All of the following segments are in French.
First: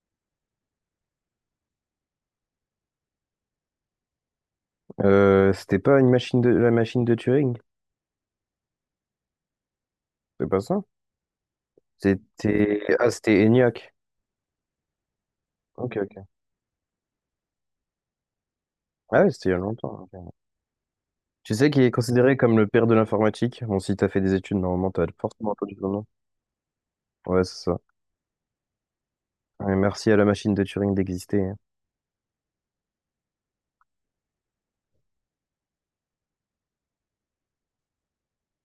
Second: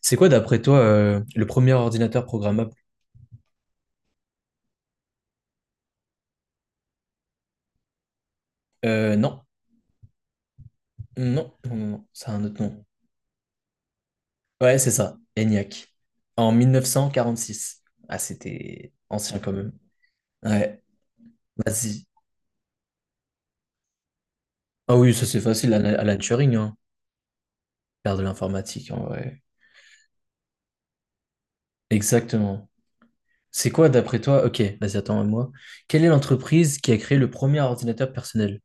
C'est quoi, d'après toi, le premier ordinateur programmable? C'était pas une machine de la machine de Turing? Non, C'est pas ça? non, non, non, non, ça a un autre nom. C'était ENIAC. Ouais, c'est ça, ENIAC. Ok, ok. En 1946. Ah, c'était Ah ouais, ancien c'était quand il y a même. longtemps. Ok. Ouais, Tu sais qu'il est vas-y. considéré comme le père de l'informatique. Bon, si t'as fait des études, normalement Ah t'as oui, ça c'est forcément facile, entendu son Alan nom. Alan Turing, hein. Ouais, c'est ça. Faire de l'informatique, en vrai. Ouais, merci à la machine de Turing d'exister, hein. Exactement. C'est quoi, d'après toi? Ok, vas-y, attends à moi. Quelle est l'entreprise qui a créé le premier ordinateur personnel?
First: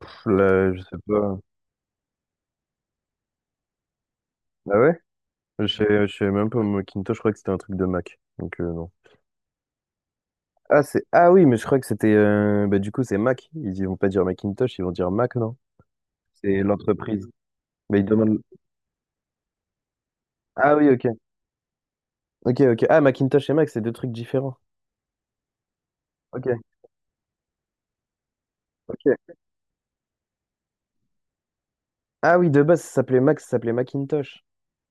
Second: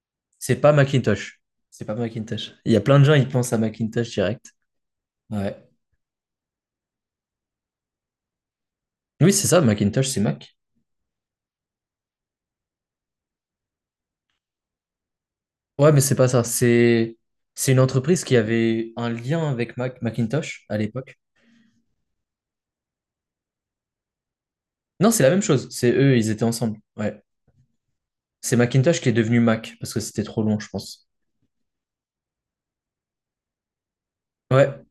Pff, C'est pas là, je sais pas. Macintosh. C'est pas Macintosh. Il y a plein de gens, ils pensent à Macintosh direct. Ah ouais? Ouais. Je sais même pas, moi, Macintosh, je crois que c'était un truc de Mac. Donc non. Oui, c'est ça, Macintosh, c'est Mac. Ah c'est ah oui, mais je crois que c'était bah du coup c'est Mac. Ils vont pas dire Macintosh, ils vont dire Mac, non? Ouais, mais c'est pas ça. C'est C'est l'entreprise. c'est une Mais ils entreprise qui demandent. avait un lien avec Macintosh Ah à oui, ok. l'époque. Ok, ok. Ah, Macintosh et Mac, c'est deux trucs différents. Non, c'est la même chose. C'est eux, ils étaient Ok, ensemble. Ouais. C'est Macintosh qui est ok. devenu Mac parce que c'était trop long, je pense. Ah oui, de base, ça s'appelait Mac, ça s'appelait Macintosh. Ouais.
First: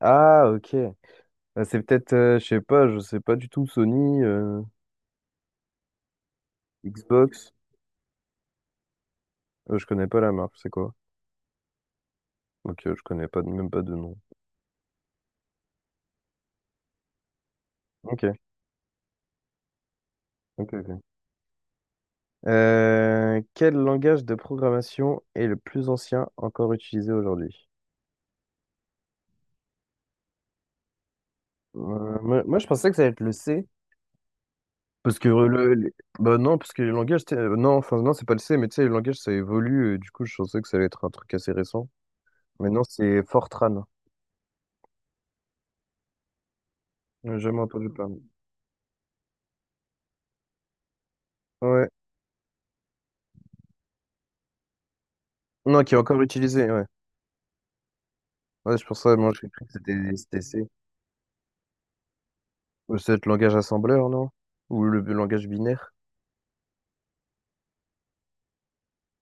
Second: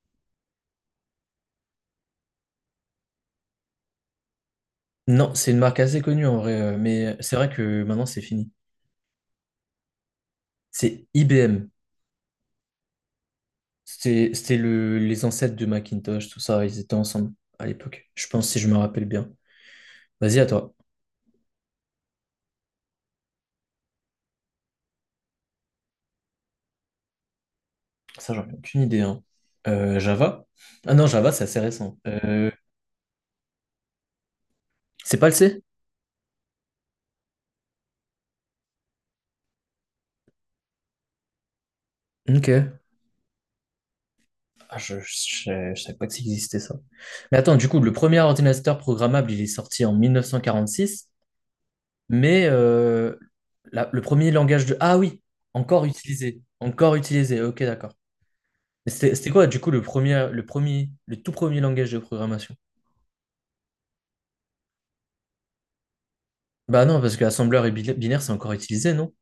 Ah, ok. Ah, c'est peut-être, je sais pas du tout, Sony, Non, c'est une marque assez connue en vrai, mais c'est vrai Xbox. que maintenant c'est fini. Je connais pas la marque, c'est quoi? C'est IBM. Ok, je connais pas, même pas de nom. C'était le les ancêtres de Macintosh, tout ça. Ils étaient ensemble à l'époque. Je Ok, pense si je me rappelle bien. Vas-y à ok, toi. ok. Quel langage de programmation est le plus ancien encore utilisé aujourd'hui? Ça, j'en ai aucune idée, hein. Java? Ah non, Java, c'est assez récent. Moi, moi, je pensais que ça allait être le C. C'est Parce pas que le C? Le- Bah non, parce que le langage, t'sais, non, enfin non, c'est pas le C, mais tu sais, le langage ça évolue, et du coup je pensais que ça allait être un truc assez récent. Mais Ok. non, c'est Fortran. Ah, je savais pas que ça existait ça. Mais J'ai attends, jamais du coup, entendu le premier parler. ordinateur programmable, il est sorti en 1946, Ouais. mais le premier langage de... Ah oui, Non, qui est encore utilisé, ouais. encore utilisé, ok, d'accord. Ouais, c'est Mais pour C'était ça, c'était moi quoi, j'ai du cru coup, que le c'était premier, c'était le C. premier, le tout premier langage de programmation? Ou c'est le langage assembleur, non? Ou le langage binaire? Bah non, parce que assembleur et binaire, c'est encore utilisé, non?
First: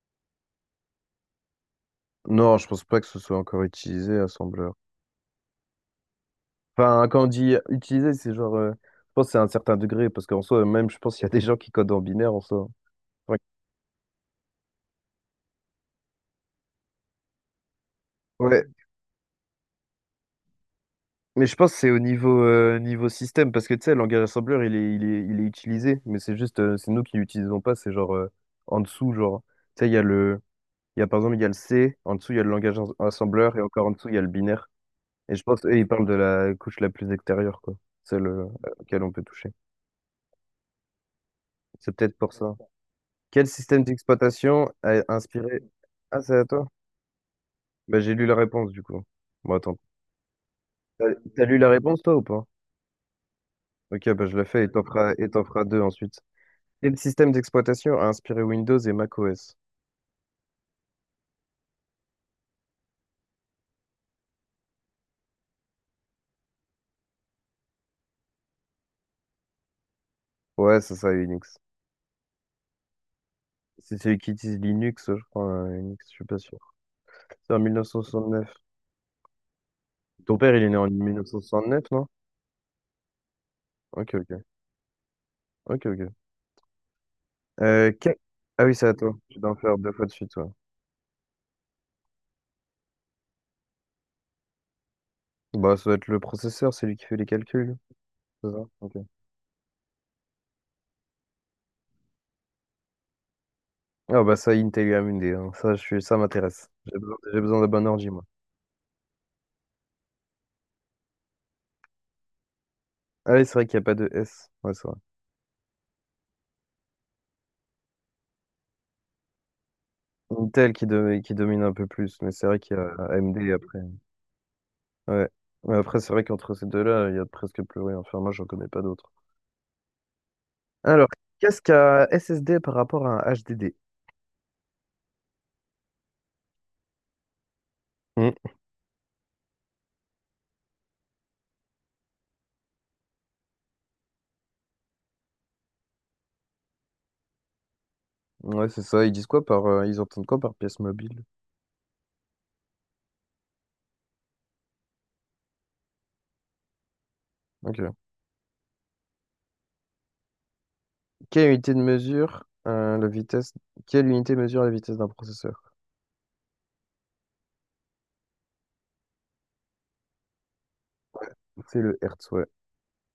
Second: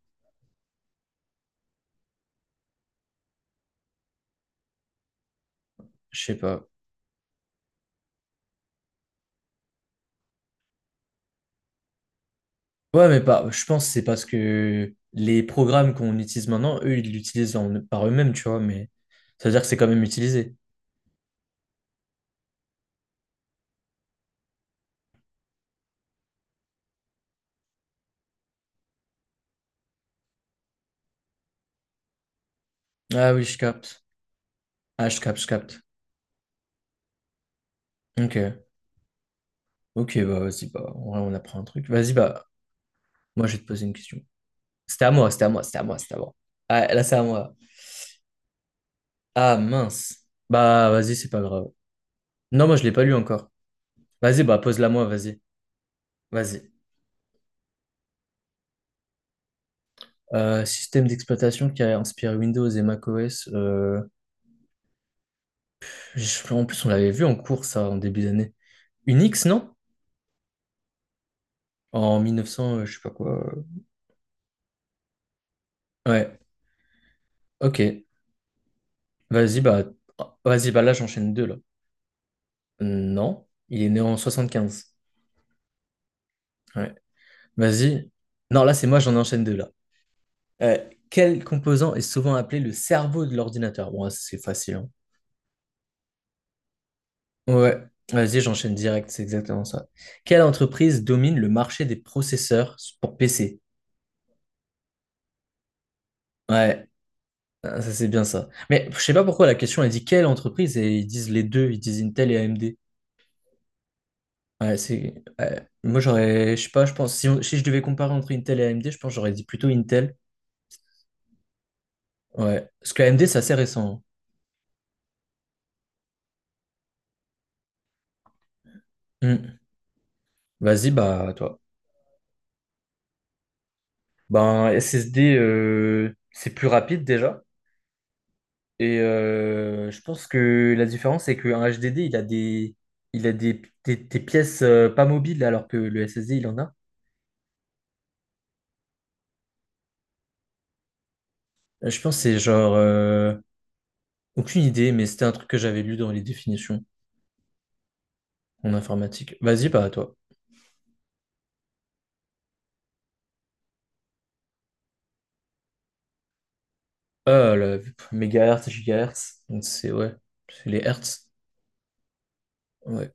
Non, je pense pas que ce soit encore utilisé, assembleur. Je sais pas. Enfin, quand on dit utiliser c'est genre, je pense que c'est à un certain degré, parce qu'en soi, même je pense qu'il y a des gens qui codent en binaire en soi. Ouais, mais Ouais. pas, je pense que c'est parce que les programmes qu'on utilise maintenant, eux, ils l'utilisent par eux-mêmes, tu vois, Ouais. mais ça veut dire que c'est quand même utilisé. Mais je pense que c'est au niveau, niveau système, parce que tu sais, le langage assembleur, il est utilisé, mais c'est juste, c'est nous qui l'utilisons pas, c'est genre en dessous, genre, tu sais, il y a par exemple, il y a le C, en dessous, il y a le langage Ah oui, assembleur, je et encore en capte. dessous, il y a le binaire. Ah, je Et capte, je je pense eux, capte. ils parlent de la couche la plus extérieure, quoi, celle Ok, à laquelle on peut toucher. ok, bah vas-y, bah, en vrai, on apprend un truc. C'est Vas-y, peut-être pour bah, ça. moi, Quel je vais te système poser une question. d'exploitation a C'était à moi, c'était à inspiré... moi, c'était à moi, c'était à Ah, moi. c'est à toi? Ah, là, c'est à moi. Bah, j'ai lu la réponse, du coup. Bon, Ah, attends. mince. Bah, T'as vas-y, c'est pas t'as lu grave. la réponse, toi, ou pas? Non, moi, je l'ai pas lu encore. Ok, bah, je Vas-y, la bah, fais et t'en pose-la moi, feras, et vas-y. t'en feras deux ensuite. Vas-y. Quel système d'exploitation a inspiré Windows et macOS? Système d'exploitation qui a inspiré Windows et macOS. En plus, on l'avait vu en cours, ça, en début d'année. Unix, non? Ouais, c'est ça, Unix. En 1900, je sais pas quoi. C'est celui qui utilise Linux, je crois, Unix, je suis Ouais, pas sûr. C'est en ok. 1969. Vas-y, bah, Ton père, il est vas-y, né bah, en là, j'enchaîne deux, là. 1969, non? Non, il est né Ok, en ok, 75. ok, ok. Ouais. Euh, Vas-y. que- Non, Ah là, oui, c'est c'est à moi, toi. j'en Tu enchaîne dois deux en là. faire deux fois de suite, ouais. Euh, quel composant est souvent appelé le cerveau de l'ordinateur? Bon, c'est facile, hein. Bah, ça doit être le processeur, c'est lui qui fait les calculs. Ouais. Vas-y, C'est ça? j'enchaîne Ok. direct, c'est exactement ça. Quelle entreprise domine le marché des processeurs pour PC? Ah bah ça, Intel et AMD, hein. Ça, ça m'intéresse. Ouais, J'ai besoin d'un ah, bon ça c'est ordi, bien moi. ça. Mais je sais pas pourquoi la question, elle dit quelle entreprise et ils disent les deux, ils disent Intel et AMD. Ah oui, c'est vrai qu'il n'y a pas de S. Ouais, Ouais, c'est vrai. c'est. Ouais. Moi, j'aurais. Je sais pas, je pense. Si, si je devais comparer entre Intel et AMD, je pense que j'aurais dit plutôt Intel. Intel qui domine un peu plus, mais c'est vrai Ouais. qu'il y Parce a que AMD, c'est AMD assez après. récent, Ouais. Mais après, c'est vrai qu'entre ces deux-là, il y a presque plus rien. Enfin, moi, j'en connais pas d'autres. hein. Hmm. Vas-y, Alors, bah, à toi. qu'est-ce qu'un SSD par rapport à un HDD? Ben, SSD, c'est plus rapide déjà. Hmm. Et je pense que la différence, c'est qu'un HDD, il a des pièces pas mobiles, alors que le SSD, il en a. Ouais, c'est ça. Ils entendent quoi par pièce mobile? Je pense que c'est genre... aucune idée, mais c'était un truc que j'avais lu dans les définitions Ok. en informatique. Vas-y, pas à toi. Quelle unité de mesure, euh, la vitesse, Quelle unité mesure la vitesse d'un processeur? Ah, le mégahertz, gigahertz, donc c'est ouais, c'est les hertz. C'est le Hertz, ouais. Ouais.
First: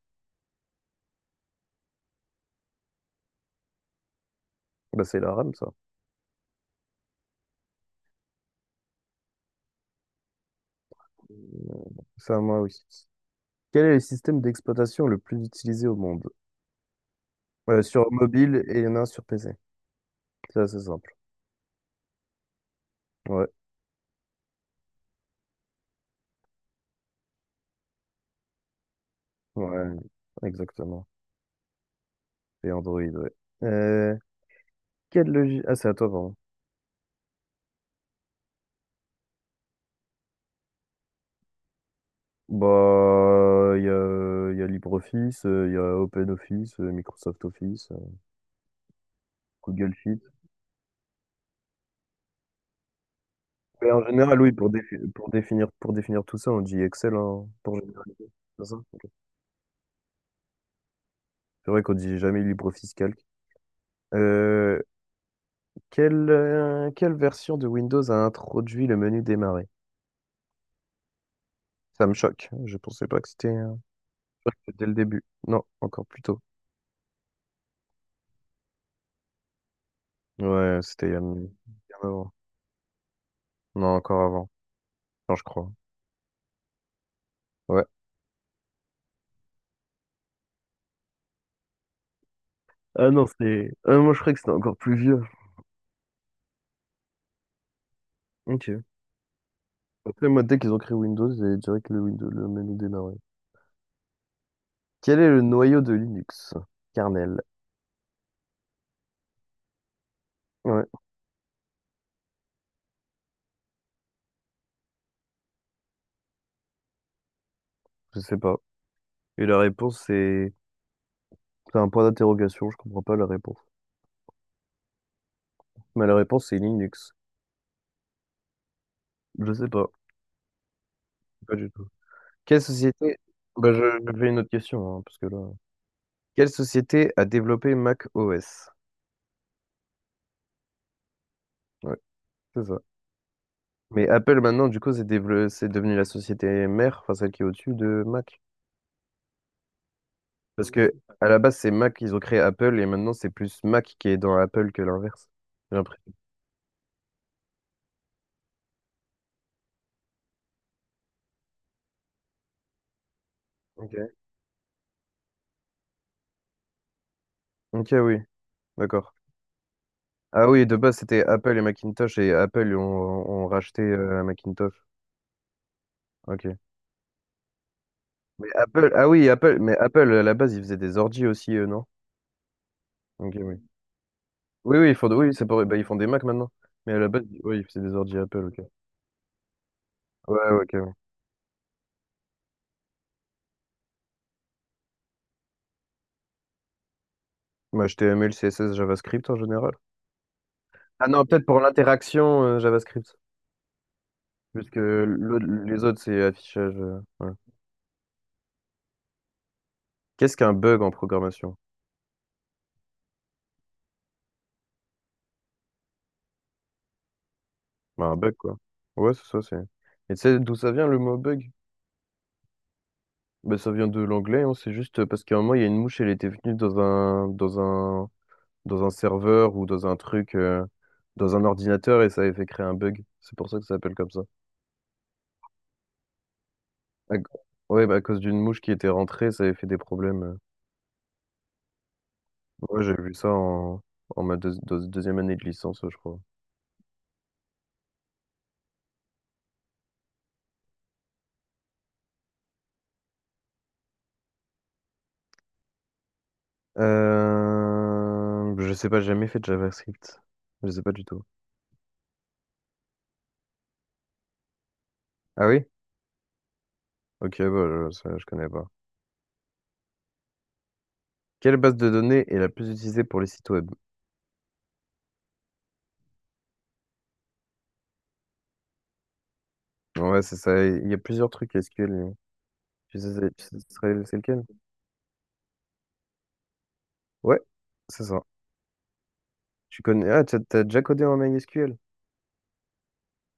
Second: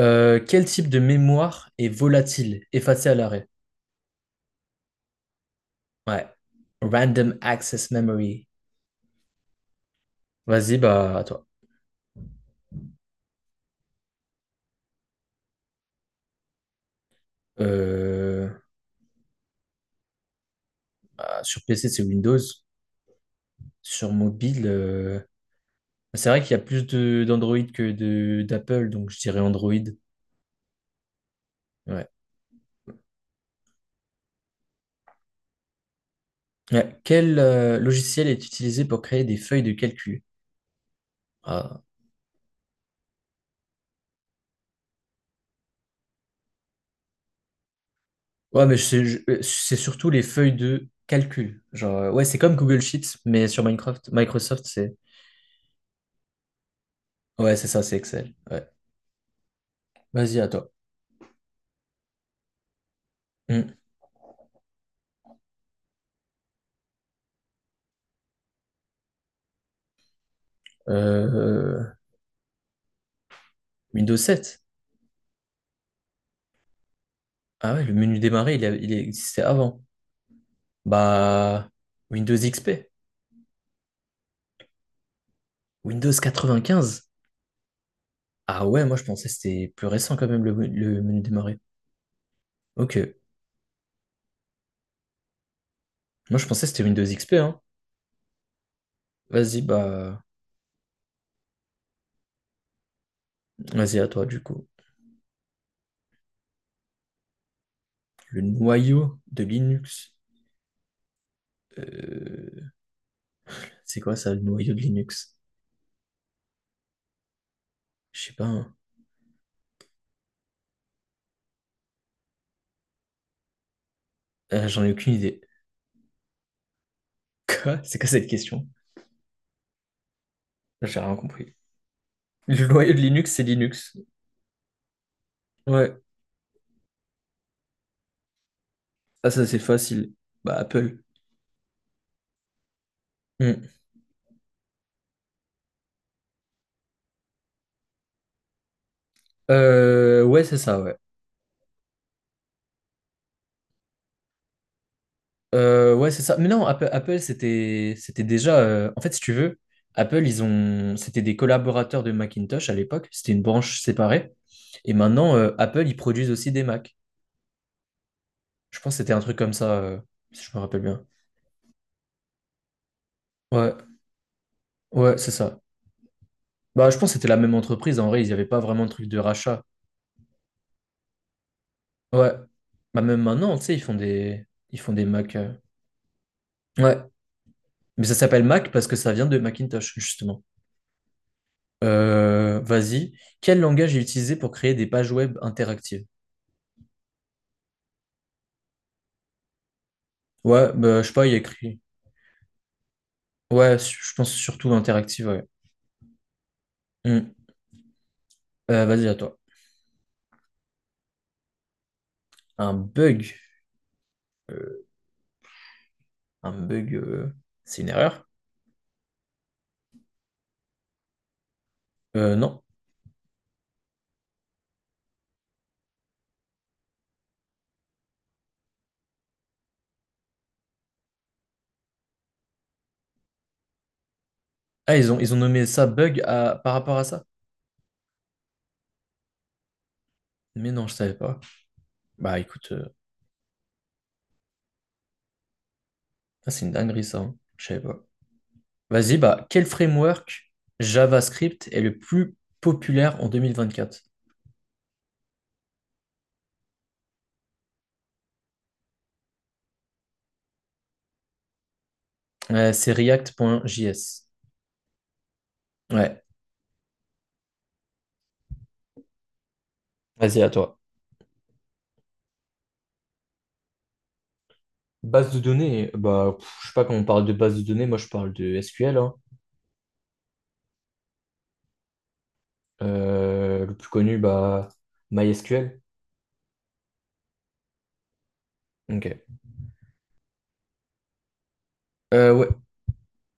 Quel type de mémoire est volatile, effacée à l'arrêt? Bah, c'est la RAM, ça. Ouais. Random access memory. Vas-y, bah, à toi. Ça, moi aussi. Quel est le système d'exploitation le plus utilisé au monde? Sur Euh, mobile et il y en a un sur PC. C'est assez simple. bah, sur PC, c'est Windows. Ouais, Sur mobile, c'est vrai qu'il y a plus de d'Android que de d'Apple, donc je dirais Android. ouais, exactement. Ouais. Et Android, ouais. Euh, Quelle logique? Ah, c'est à toi, pardon. Ouais. Quel logiciel est utilisé pour créer des feuilles de calcul? Ah. Bah, il y a LibreOffice, il y a OpenOffice, Microsoft Office, Ouais, mais c'est Google surtout Sheet. les feuilles de calcul. Genre, ouais, c'est comme Google Sheets, mais sur Mais en Minecraft, général, oui, Microsoft, c'est. Pour définir tout ça, on dit Excel, hein, Ouais, c'est pour ça, c'est généraliser. Excel. C'est Ouais. ça? Ok. Vas-y, à toi. C'est vrai qu'on dit jamais LibreOffice Calc. Hmm. Euh, quelle version de Windows a introduit le menu démarrer? Euh, Ça me choque. Je pensais pas que c'était Windows je crois que sept c'était dès le début. Non, encore plus tôt. Ah ouais, le menu démarrer, il existait avant. Ouais, c'était il y a bien Bah, avant. Windows XP, Non, encore avant. Non, je crois. Windows 95. Ouais. Ah ouais, moi je pensais que c'était plus récent quand même le menu démarrer. Ok, Ah non, c'est. Ah, moi, je croyais que c'était encore plus vieux. moi je pensais que c'était Windows XP, hein. Ok. Vas-y, bah, Après, moi, dès qu'ils ont créé Windows, j'ai direct le Windows, le menu démarré. vas-y à toi du coup. Quel est le noyau de Linux? Kernel. Le noyau de Linux. Ouais, Euh, c'est quoi ça, le noyau de Linux? je Je sais sais pas, pas. hein. Et la réponse, c'est. C'est un point d'interrogation, je comprends pas la réponse. J'en ai aucune idée. Mais la réponse, c'est Linux. Quoi? C'est quoi cette question? Je sais pas, J'ai rien compris. pas du tout. Quelle Le noyau de société. Linux, c'est Bah, je Linux. je fais une autre question, hein, parce que là. Ouais, Quelle société a développé Mac OS? ah ça c'est facile. Bah, Apple. Ouais, c'est ça. Hmm. Mais Apple, maintenant, du coup, c'est devenu la société mère, enfin celle qui est au-dessus de Mac. Ouais, c'est Parce ça, que ouais. à la base, c'est Mac, ils ont créé Apple et maintenant, c'est plus Mac qui est dans Apple que l'inverse. J'ai Ouais, l'impression. c'est ça. Mais non, Apple, c'était déjà. En fait, si tu veux, Apple, c'était des collaborateurs de Macintosh à l'époque. C'était une branche Ok. séparée. Et maintenant, Apple, ils produisent aussi des Mac. Ok, oui, Je pense que c'était d'accord. un truc comme ça, si Ah je me oui, de rappelle base, bien. c'était Apple et Macintosh et Apple ont Ouais, racheté Macintosh. ouais, c'est ça. Ok. Bah, je pense que c'était la même entreprise. En vrai, il n'y avait Mais pas vraiment de Apple, truc ah de oui, Apple, rachat. mais Apple, à la base, ils faisaient des ordi aussi, eux, non? Ouais. Bah, même Ok, maintenant, tu oui. sais, ils font des, ils Oui, oui, font ils des font, Mac. oui, c'est pour, bah, ils font des Mac maintenant. Mais Ouais. à la base, oui, ils faisaient des Mais ça ordi s'appelle Apple, ok. Mac parce que ça vient de Macintosh. Ouais, ouais, ok, oui. Vas-y. Quel langage est utilisé pour créer des pages web interactives? Bah, HTML, CSS, JavaScript en général. Ouais, bah, je Ah sais non, pas, il y a peut-être pour écrit. l'interaction JavaScript. Ouais, je pense Plus surtout que interactive, ouais. Les autres, c'est affichage. Hmm. Ouais. Vas-y, à toi. Qu'est-ce qu'un bug en programmation? Un bug. Euh, un bug, c'est une Bah, un erreur? bug, quoi. Ouais, c'est ça, c'est. Et tu sais d'où ça vient le mot bug? Non. Bah, ça vient de l'anglais, hein, c'est juste parce qu'à un moment, il y a une mouche, elle était venue dans un, serveur ou dans un truc, dans un ordinateur et ça avait fait créer un bug. C'est pour ça que ça s'appelle comme ça. Ah, ils ont nommé ça bug par rapport à À- ça? Ouais, bah, à cause d'une mouche qui était rentrée, ça avait fait des problèmes. Mais non, je savais pas. Bah écoute, Ouais, j'ai vu ça en ma deuxième année de licence, je crois. ah, c'est une dinguerie ça, hein. Je savais pas. Vas-y, bah, quel framework JavaScript est le plus populaire en 2024? Je sais pas, j'ai jamais fait de JavaScript. Je sais pas du tout. C'est React.js. Ah oui? Ouais, Ok, bah, ça, je connais pas. vas-y, à toi. Quelle base de données est la plus utilisée pour les sites web? Base de données, bah, pff, je sais pas quand on parle de base de données, moi je parle de SQL, hein. Ouais, c'est ça. Il y a plusieurs trucs SQL. Tu sais, c'est tu sais Le ce plus serait- c'est connu, lequel? bah, MySQL. Ouais, c'est ça. Ok. Tu connais. Ah, t'as déjà codé en MySQL? Ouais.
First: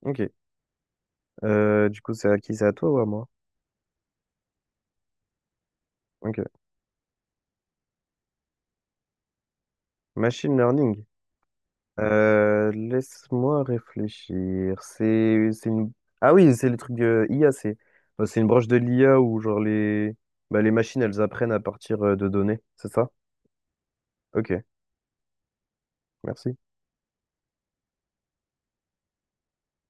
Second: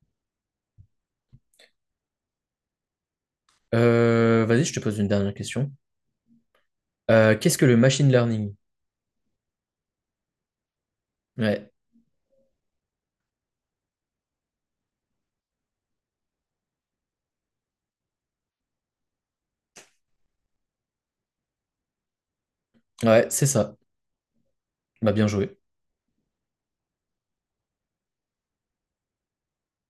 Ok. Du coup, c'est à qui? C'est à toi ou à moi? Vas-y, je te pose une dernière question. Ok. Qu'est-ce que le machine learning? Machine learning. Ouais, Laisse-moi réfléchir. C'est une. Ah oui, c'est le truc de IA. Bah, c'est une branche de l'IA où genre bah, les machines elles apprennent à partir de données. C'est ça? ouais, c'est ça. Ok. Bah, bien joué. Merci.